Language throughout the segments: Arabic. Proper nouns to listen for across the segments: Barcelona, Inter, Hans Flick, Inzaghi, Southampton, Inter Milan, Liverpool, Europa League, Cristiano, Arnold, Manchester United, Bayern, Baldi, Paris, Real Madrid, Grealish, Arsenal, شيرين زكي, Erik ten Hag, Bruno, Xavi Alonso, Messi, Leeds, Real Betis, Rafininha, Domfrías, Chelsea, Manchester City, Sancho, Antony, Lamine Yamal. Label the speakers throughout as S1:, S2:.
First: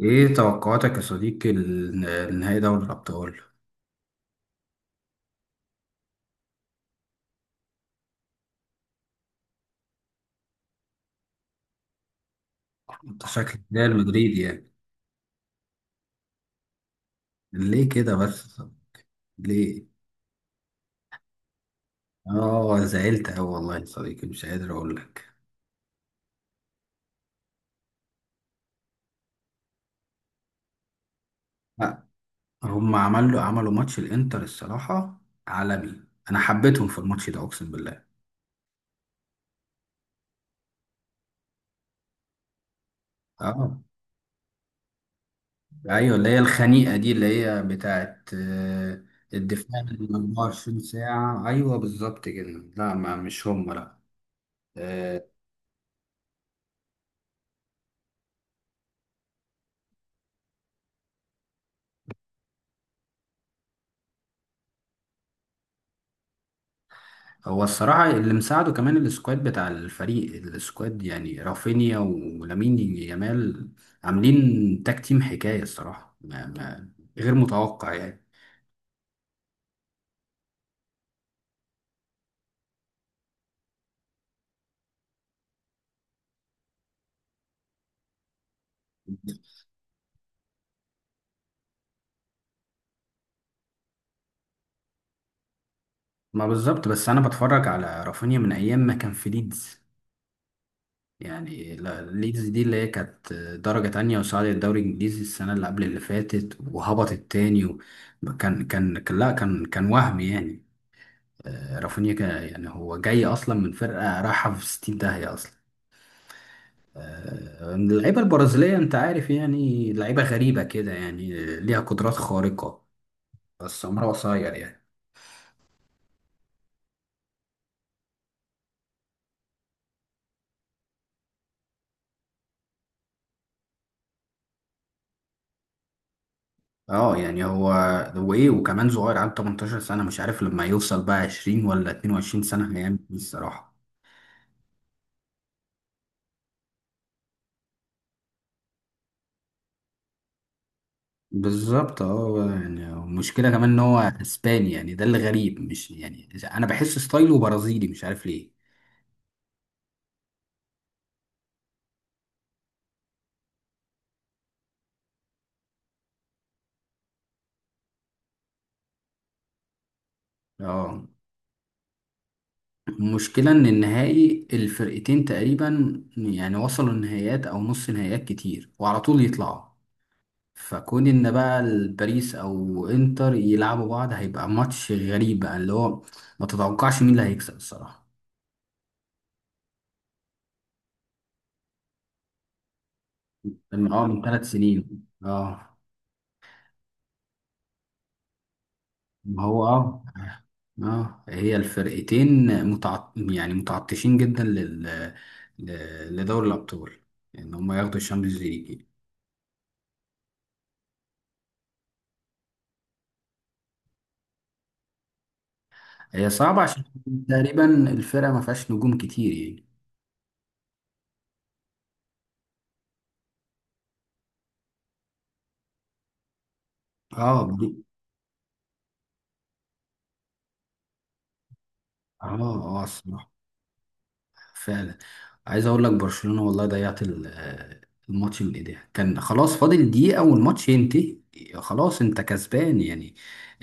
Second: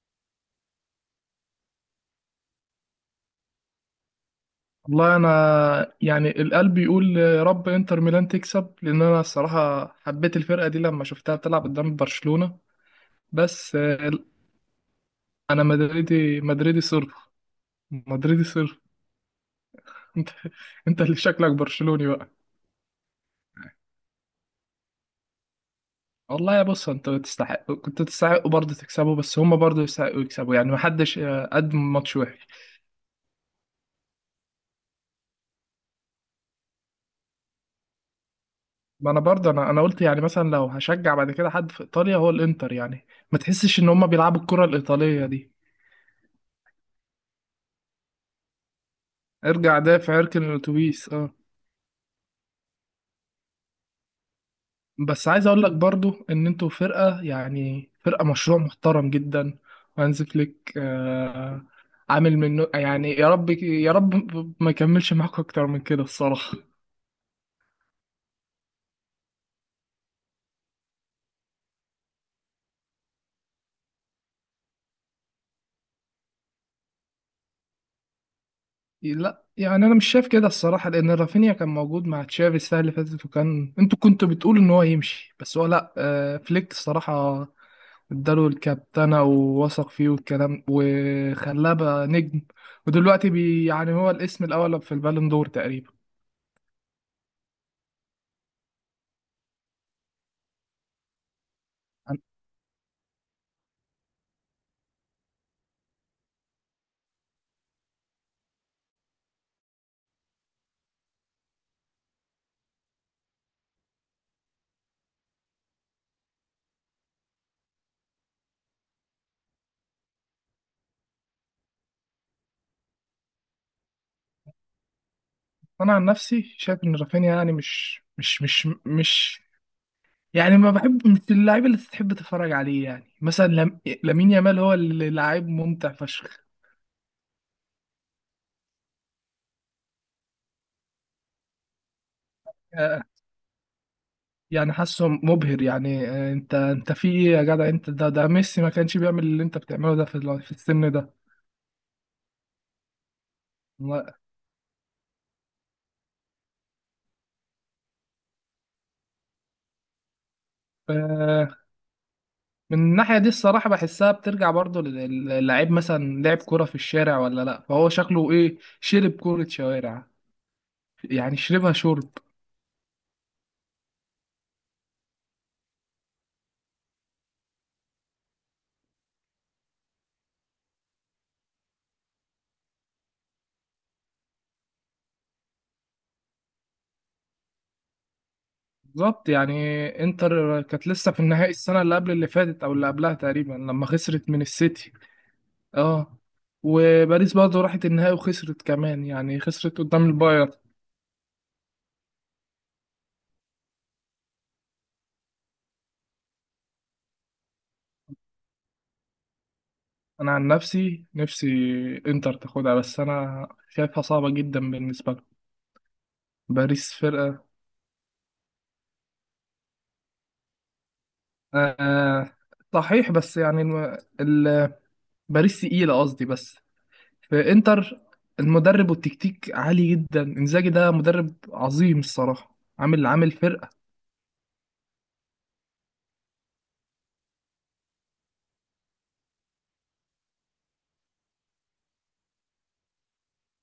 S1: ايه توقعاتك يا صديقي لنهائي دوري الابطال؟
S2: والله انا يعني القلب يقول يا رب انتر ميلان تكسب لان انا الصراحه حبيت الفرقه دي لما شفتها بتلعب قدام برشلونه.
S1: انت شكلك
S2: بس
S1: ده المدريد يعني.
S2: انا مدريدي مدريدي صرف.
S1: ليه كده
S2: مدريدي
S1: بس؟
S2: صرف.
S1: ليه؟
S2: انت انت اللي شكلك برشلوني بقى.
S1: اه، زعلت اوي والله يا صديقي، مش قادر اقول لك.
S2: والله يا بص انت تستحق، كنت تستحقوا برضه تكسبوا، بس هم برضه يستحقوا يكسبوا، يعني محدش قدم
S1: لا،
S2: ماتش وحش.
S1: هم عملوا ماتش، الانتر الصراحه عالمي. انا حبيتهم في الماتش ده، اقسم بالله.
S2: ما انا برضه انا قلت يعني مثلا لو هشجع بعد كده حد في ايطاليا هو الانتر، يعني ما تحسش
S1: اه،
S2: ان هم بيلعبوا الكره الايطاليه دي.
S1: ايوه، اللي هي الخنيقه دي اللي هي بتاعت
S2: ارجع
S1: الدفاع من
S2: دافع اركن
S1: 24
S2: الاتوبيس. اه،
S1: ساعه، ايوه بالظبط كده. لا، ما مش هم، لا.
S2: بس عايز اقول لك برضو ان انتوا فرقه، يعني فرقه مشروع محترم جدا. وهانز فليك آه عامل منه يعني، يا رب يا رب ما يكملش معاكم اكتر من كده الصراحه.
S1: هو الصراحة اللي مساعده كمان السكواد بتاع الفريق، السكواد يعني رافينيا ولامين يامال، عاملين تاك تيم حكاية الصراحة. ما غير متوقع يعني.
S2: لا يعني انا مش شايف كده الصراحه، لان رافينيا كان موجود مع تشافي السنه اللي فاتت، وكان انتوا كنتوا بتقولوا ان هو يمشي، بس هو لا، آه فليك الصراحه اداله الكابتنه ووثق فيه والكلام وخلاه بقى نجم. ودلوقتي بي يعني هو الاسم الاول في البالون دور تقريبا.
S1: ما بالظبط. بس أنا بتفرج على رافينيا من أيام ما كان في ليدز. يعني ليدز دي اللي هي كانت درجة تانية، وصعدت الدوري الإنجليزي السنة اللي قبل اللي فاتت، وهبطت تاني لا، كان وهم يعني. رافينيا يعني هو جاي أصلا من فرقة رايحة في 60 داهية أصلا. اللعيبة البرازيلية، انت عارف يعني، لعيبة غريبة كده يعني، ليها قدرات خارقة بس عمرها قصير يعني.
S2: انا عن نفسي شايف ان رافينيا يعني مش يعني ما بحب، مش اللاعب اللي تحب تتفرج عليه، يعني مثلا لم... لامين يامال هو اللي لاعب ممتع فشخ.
S1: اه يعني هو ايه، وكمان صغير، عنده 18 سنة. مش عارف لما يوصل بقى 20 ولا 22 سنة هيعمل
S2: آه،
S1: ايه الصراحة.
S2: يعني حاسه مبهر يعني، انت في ايه يا جدع انت؟ ده ميسي ما كانش بيعمل اللي انت بتعمله ده في في السن ده.
S1: بالظبط. اه يعني المشكلة كمان ان هو
S2: لا.
S1: اسباني، يعني ده اللي غريب مش يعني. انا بحس ستايله برازيلي، مش عارف ليه.
S2: آه، من الناحية دي الصراحة بحسها بترجع برضو للاعب، مثلا لعب كرة في الشارع ولا لا، فهو شكله ايه، شرب كرة شوارع
S1: اه،
S2: يعني، شربها شرب.
S1: المشكلة ان النهائي الفرقتين تقريبا يعني وصلوا النهائيات او نص نهائيات كتير وعلى طول يطلعوا، فكون ان بقى الباريس او انتر يلعبوا بعض هيبقى ماتش غريب بقى، اللي هو ما تتوقعش مين اللي هيكسب الصراحة.
S2: بالظبط يعني. انتر كانت لسه في النهائي السنة اللي قبل اللي فاتت او اللي قبلها تقريبا، لما
S1: من اه،
S2: خسرت من
S1: ثلاث
S2: السيتي.
S1: سنين اه.
S2: اه، وباريس برضه راحت النهائي وخسرت كمان، يعني
S1: ما هو
S2: خسرت
S1: اه.
S2: قدام البايرن.
S1: اه، هي الفرقتين يعني متعطشين جدا لدوري الابطال، ان هم ياخدوا الشامبيونز ليج.
S2: انا عن نفسي انتر تاخدها، بس انا شايفها صعبة جدا بالنسبة لهم.
S1: هي صعبة عشان
S2: باريس فرقة.
S1: تقريبا الفرقة ما فيهاش نجوم كتير يعني.
S2: آه آه، صحيح، بس يعني باريس تقيلة قصدي. بس
S1: اه
S2: في
S1: دي.
S2: انتر المدرب والتكتيك عالي جدا. انزاجي ده مدرب عظيم
S1: اه،
S2: الصراحة،
S1: اه
S2: عامل
S1: الصراحة،
S2: عامل فرقة.
S1: فعلا. عايز اقول لك برشلونة والله ضيعت الماتش من ايديها. كان خلاص فاضل دقيقة والماتش ينتهي، خلاص انت كسبان يعني،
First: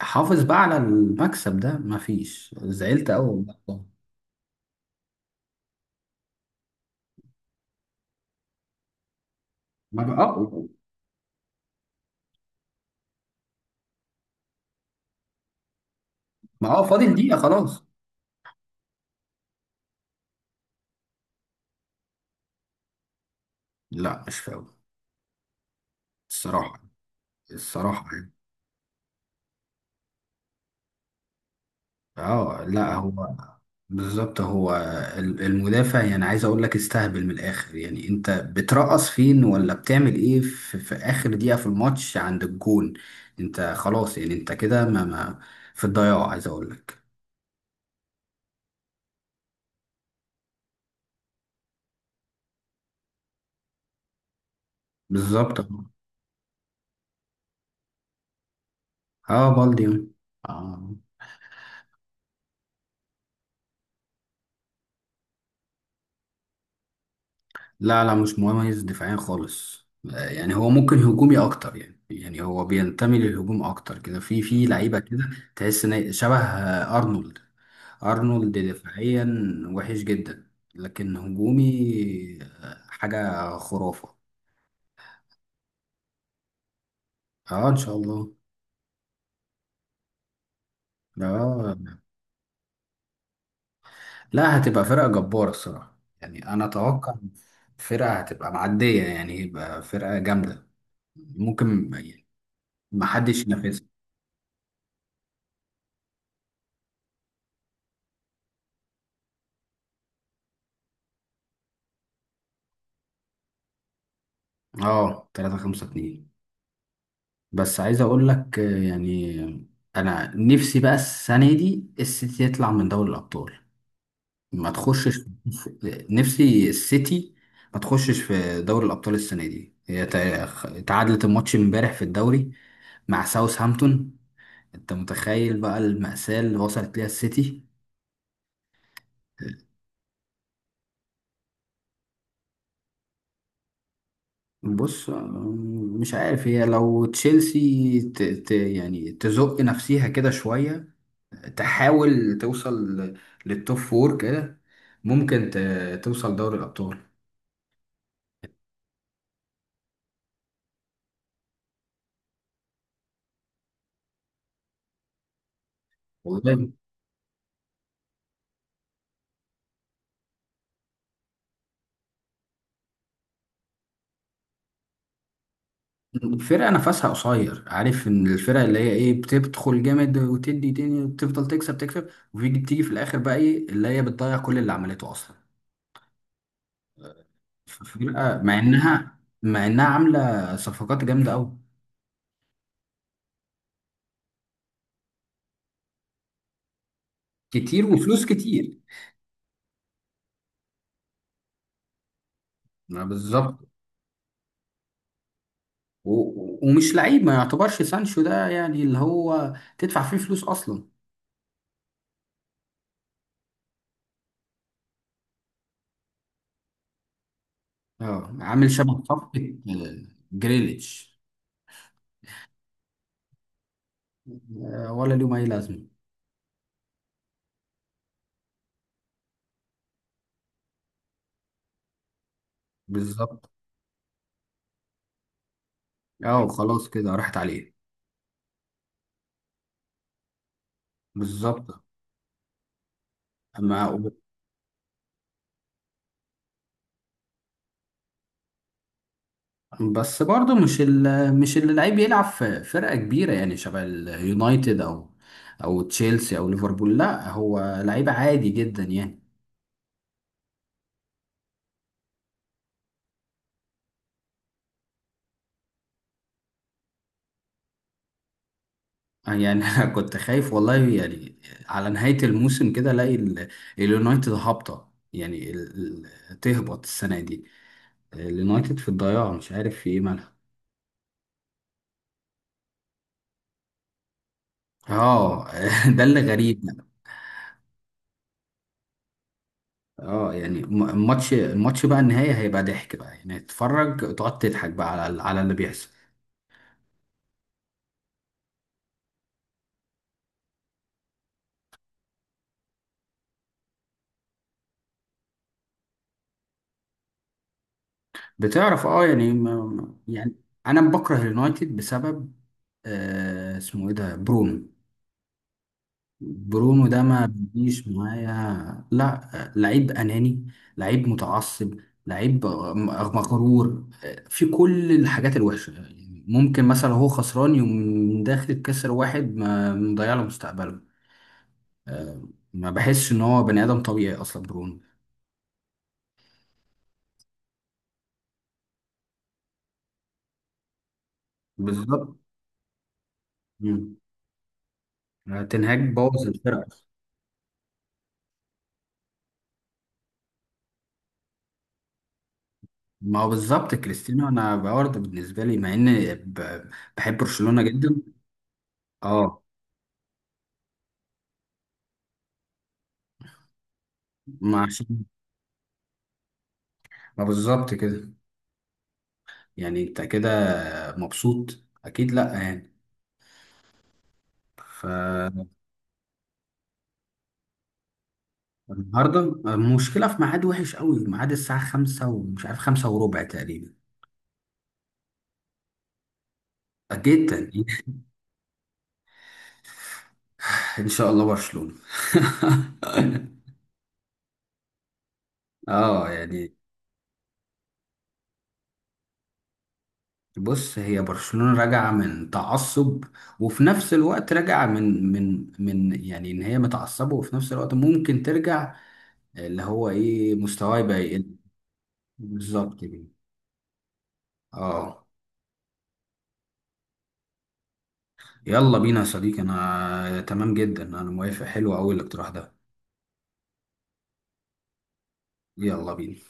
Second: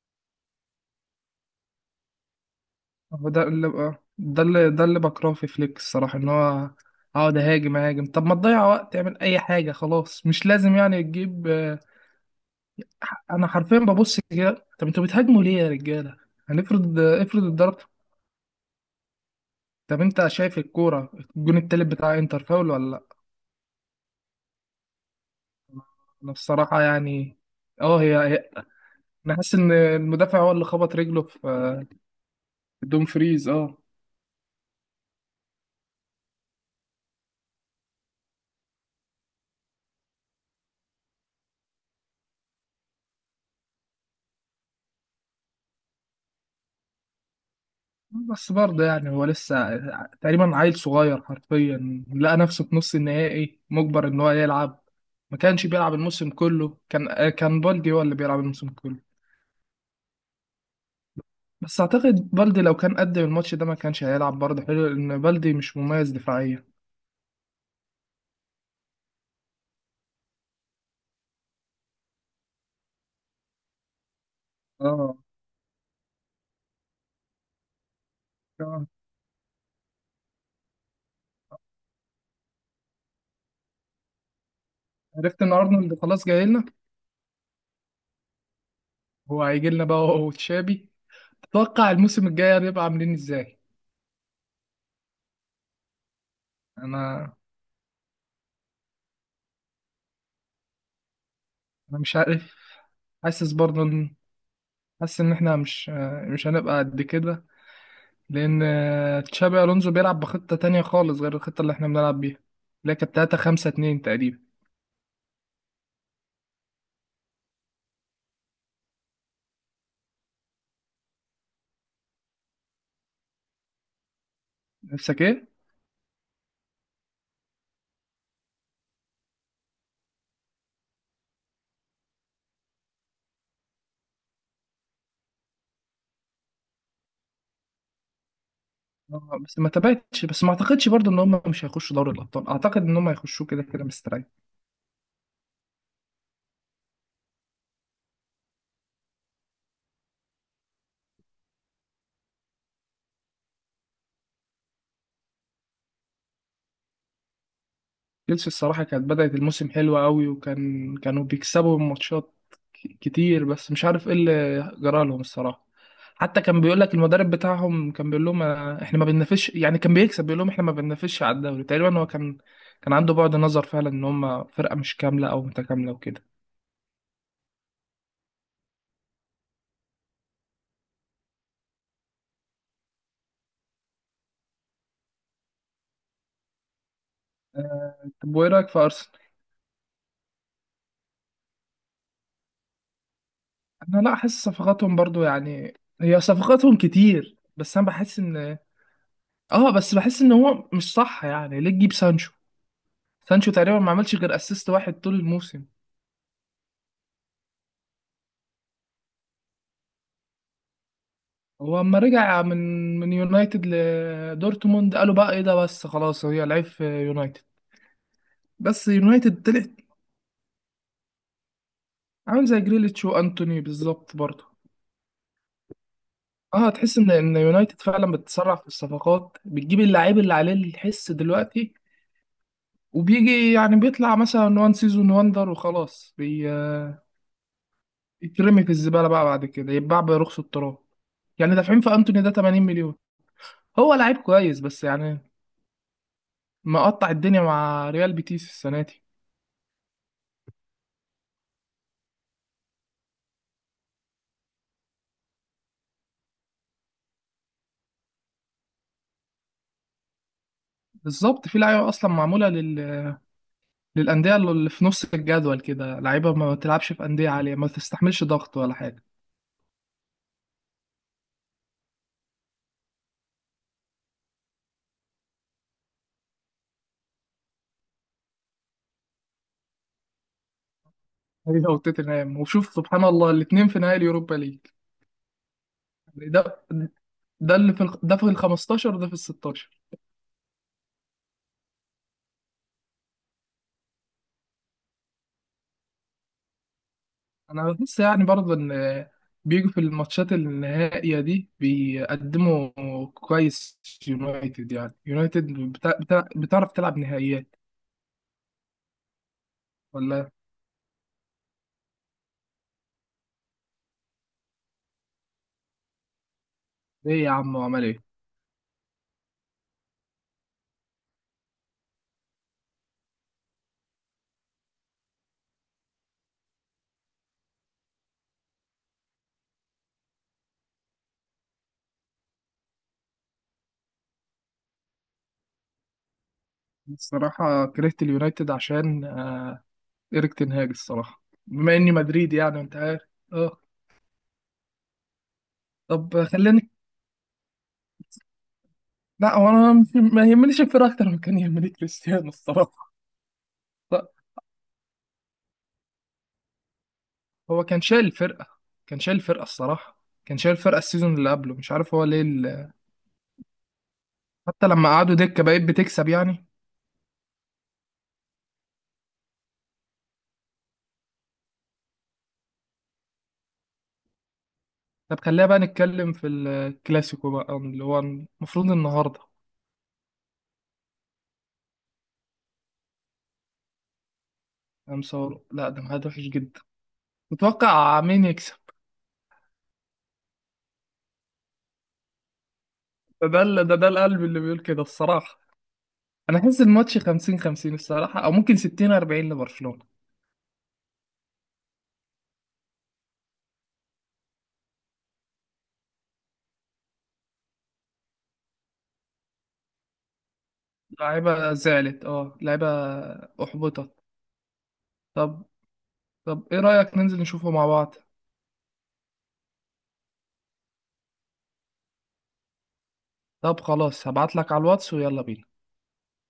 S1: حافظ بقى على المكسب ده. مفيش، زعلت قوي
S2: هو ده اللي
S1: والله.
S2: آه، ده اللي بكرهه في فليك الصراحة، ان هو اقعد اهاجم. طب ما تضيع وقت، اعمل اي حاجة،
S1: ما بقى
S2: خلاص مش لازم يعني تجيب انا حرفيا ببص كده، طب انتوا بتهاجموا ليه يا رجالة؟
S1: ما اه،
S2: هنفرض
S1: فاضل دقيقة
S2: افرض
S1: خلاص.
S2: اتضربت. طب انت شايف الكورة، الجون التالت بتاع انتر فاول ولا لا؟
S1: لا مش فاول.
S2: انا الصراحة
S1: الصراحة
S2: يعني. اه،
S1: الصراحة يعني.
S2: انا حاسس ان المدافع هو اللي خبط رجله في
S1: اه
S2: في
S1: لا هو،
S2: دومفريز. اه،
S1: بالظبط هو. المدافع يعني، عايز اقول لك استهبل من الاخر. يعني انت بترقص فين ولا بتعمل ايه في, اخر دقيقة في الماتش عند الجون؟ انت خلاص يعني، انت كده، ما, في الضياع عايز اقول لك.
S2: بس برضه يعني هو لسه تقريبا عيل صغير حرفيا، لقى نفسه في نص النهائي مجبر ان هو يلعب. ما
S1: بالظبط.
S2: كانش بيلعب الموسم كله، كان بالدي هو اللي بيلعب الموسم كله.
S1: اه، بالدي. آه.
S2: بس اعتقد بالدي لو كان قدم الماتش ده ما كانش هيلعب برضه حلو، لان بالدي مش مميز دفاعيا.
S1: لا لا، مش مميز دفاعيا خالص. يعني هو ممكن هجومي اكتر يعني هو بينتمي للهجوم اكتر كده، في لعيبة
S2: اه.
S1: كده. تحس ان شبه ارنولد. ارنولد
S2: آه.
S1: دفاعيا وحش جدا، لكن هجومي حاجة خرافة.
S2: عرفت ان ارنولد خلاص جاي لنا؟
S1: اه، ان شاء الله.
S2: هو هيجي لنا بقى هو وتشابي. تتوقع
S1: اه
S2: الموسم الجاي هنبقى عاملين ازاي؟
S1: لا، هتبقى فرقة جبارة الصراحة، يعني انا اتوقع
S2: انا
S1: فرقة هتبقى معدية يعني، يبقى فرقة جامدة ممكن
S2: انا مش
S1: يعني
S2: عارف.
S1: محدش
S2: حاسس برضه
S1: ينافسها.
S2: ان، حاسس ان احنا مش مش هنبقى قد كده. لأن تشابي ألونزو بيلعب بخطة تانية خالص غير الخطة اللي احنا بنلعب بيها، اللي هي كانت 3 5 2 تقريبا.
S1: اه، 3 5 2. بس عايز اقول لك يعني انا نفسي بقى السنة دي السيتي يطلع من دوري الابطال، ما تخشش.
S2: نفسك ايه؟
S1: نفسي السيتي ما تخشش في دوري الأبطال السنة دي. هي تعادلت الماتش امبارح في الدوري مع ساوثهامبتون. انت متخيل بقى المأساة اللي وصلت ليها السيتي؟
S2: بس ما تبعتش، بس ما اعتقدش برضو ان هم مش هيخشوا دوري الابطال، اعتقد ان هم هيخشوا كده كده مستريح.
S1: بص، مش عارف. هي لو تشيلسي يعني تزق نفسيها كده شوية، تحاول توصل للتوب فور كده، ممكن توصل دوري الأبطال.
S2: تشيلسي الصراحة كانت بدأت الموسم حلوة قوي، وكان كانوا بيكسبوا ماتشات كتير، بس مش عارف ايه اللي جرى لهم الصراحة. حتى كان
S1: والله
S2: بيقول لك المدرب بتاعهم، كان بيقول لهم احنا ما بننافسش، يعني كان بيكسب بيقول لهم احنا ما بننافسش على الدوري. تقريبا هو كان كان عنده بعد نظر فعلا ان هم فرقة مش كاملة او متكاملة وكده.
S1: فرقة نفسها قصير. عارف ان الفرق اللي هي ايه، بتدخل جامد وتدي تاني وتفضل تكسب تكسب، وبيجي بتيجي في الاخر بقى ايه اللي هي بتضيع كل اللي عملته اصلا.
S2: طب
S1: فرقة
S2: وايه
S1: مع
S2: رأيك في
S1: انها،
S2: ارسنال؟
S1: عاملة صفقات جامدة قوي،
S2: انا لا احس صفقاتهم برضو يعني، هي صفقاتهم كتير بس
S1: كتير
S2: انا بحس
S1: وفلوس
S2: ان،
S1: كتير.
S2: اه بس بحس ان هو مش صح. يعني ليه تجيب سانشو؟
S1: ما
S2: سانشو
S1: بالظبط.
S2: تقريبا ما عملش غير اسيست واحد طول الموسم.
S1: ومش لعيب، ما يعتبرش سانشو ده يعني اللي هو تدفع فيه فلوس اصلا.
S2: هو اما رجع من من يونايتد لدورتموند قالوا بقى ايه ده، بس خلاص هي لعيب في يونايتد.
S1: اه، عامل
S2: بس
S1: شبه
S2: يونايتد
S1: صفقة
S2: طلعت
S1: جريليتش.
S2: عامل زي جريليتش وانتوني بالظبط برضه.
S1: ولا ليهم اي لازمة.
S2: اه، تحس ان يونايتد فعلا بتسرع في الصفقات، بتجيب اللعيب اللي عليه الحس دلوقتي،
S1: بالظبط.
S2: وبيجي يعني بيطلع مثلا وان سيزون واندر وخلاص
S1: اه خلاص كده راحت عليه.
S2: بيترمي في الزبالة بقى بعد كده، يتباع برخص التراب. يعني
S1: بالظبط.
S2: دافعين في انتوني ده 80 مليون.
S1: ما
S2: هو لعيب كويس بس يعني مقطع الدنيا مع ريال بيتيس السنه دي.
S1: بس برضه مش مش اللي لعيب يلعب في فرقة كبيرة يعني شبه اليونايتد او او تشيلسي او ليفربول، لا هو لعيب عادي جدا يعني.
S2: بالظبط، في لعيبه اصلا معموله للانديه اللي في نص الجدول كده، لعيبه ما تلعبش في انديه عاليه، ما تستحملش ضغط ولا حاجه.
S1: يعني انا كنت خايف والله يعني، على نهاية الموسم كده الاقي اليونايتد هابطة يعني تهبط السنة دي. اليونايتد في الضياع، مش عارف في ايه مالها.
S2: هي وتوتنهام، وشوف سبحان الله الاثنين في نهائي اليوروبا ليج،
S1: اه ده اللي
S2: يعني
S1: غريب.
S2: ده، ده اللي في ده في ال 15 وده في ال 16.
S1: اه يعني الماتش بقى النهاية هيبقى ضحك بقى، يعني تتفرج تقعد تضحك بقى على اللي بيحصل.
S2: انا بحس يعني برضه ان بيجوا في الماتشات النهائية دي بيقدموا كويس. يونايتد، بتعرف تلعب نهائيات
S1: بتعرف اه، يعني
S2: ولا؟
S1: يعني انا بكره اليونايتد بسبب آه، اسمه ايه ده، برونو. برونو ده
S2: ايه
S1: ما
S2: يا عم وعمل
S1: بيجيش
S2: ايه؟
S1: معايا. لا، لعيب اناني، لعيب متعصب، لعيب مغرور، في كل الحاجات الوحشه يعني. ممكن مثلا هو خسران يوم داخل كسر واحد، ما مضيع له مستقبله. آه، ما بحسش ان هو بني ادم طبيعي اصلا برونو.
S2: الصراحة كرهت اليونايتد عشان إيريك تنهاج الصراحة، بما إني
S1: بالظبط.
S2: مدريدي يعني أنت عارف. أه.
S1: مم. تنهاج
S2: طب
S1: بوظ
S2: خليني،
S1: الفرقه.
S2: لا هو أنا مش- ما يهمنيش الفرقة، أكتر من كان يهمني كريستيانو الصراحة.
S1: ما هو بالظبط،
S2: لا،
S1: كريستيانو انا برضه بالنسبه لي، مع ان بحب برشلونه
S2: هو كان
S1: جدا.
S2: شايل الفرقة، كان شايل
S1: اه.
S2: الفرقة الصراحة، كان شايل الفرقة السيزون اللي قبله، مش عارف هو ليه
S1: ما
S2: حتى لما
S1: عشان،
S2: قعدوا دكة بقيت بتكسب يعني.
S1: ما بالظبط كده. يعني انت كده مبسوط اكيد، لا يعني
S2: طب خلينا
S1: فالنهارده.
S2: بقى نتكلم في الكلاسيكو بقى اللي هو المفروض النهاردة.
S1: المشكله في ميعاد وحش قوي، ميعاد الساعه 5 ومش عارف 5:15 تقريبا،
S2: خمسة وربع. لا ده ميعاد وحش جدا.
S1: جدا.
S2: تتوقع مين يكسب؟
S1: ان شاء الله برشلونه.
S2: ده ده ده ده القلب اللي بيقول كده الصراحة.
S1: اه
S2: انا
S1: يعني.
S2: احس الماتش 50 50 الصراحه، او ممكن 60 40 لبرشلونه.
S1: بص، هي برشلونة راجعة من تعصب، وفي نفس الوقت راجعة من يعني ان هي متعصبة، وفي نفس الوقت ممكن ترجع اللي هو ايه، مستواه يبقى يقل.
S2: لعيبه زعلت، اه لعيبه
S1: بالظبط كده.
S2: احبطت.
S1: اه.
S2: طب، طب ايه رايك ننزل نشوفه مع بعض؟
S1: يلا بينا يا صديقي، انا تمام جدا، انا موافق، حلو قوي الاقتراح ده.
S2: طب خلاص هبعت لك على الواتس ويلا بينا.
S1: يلا بينا.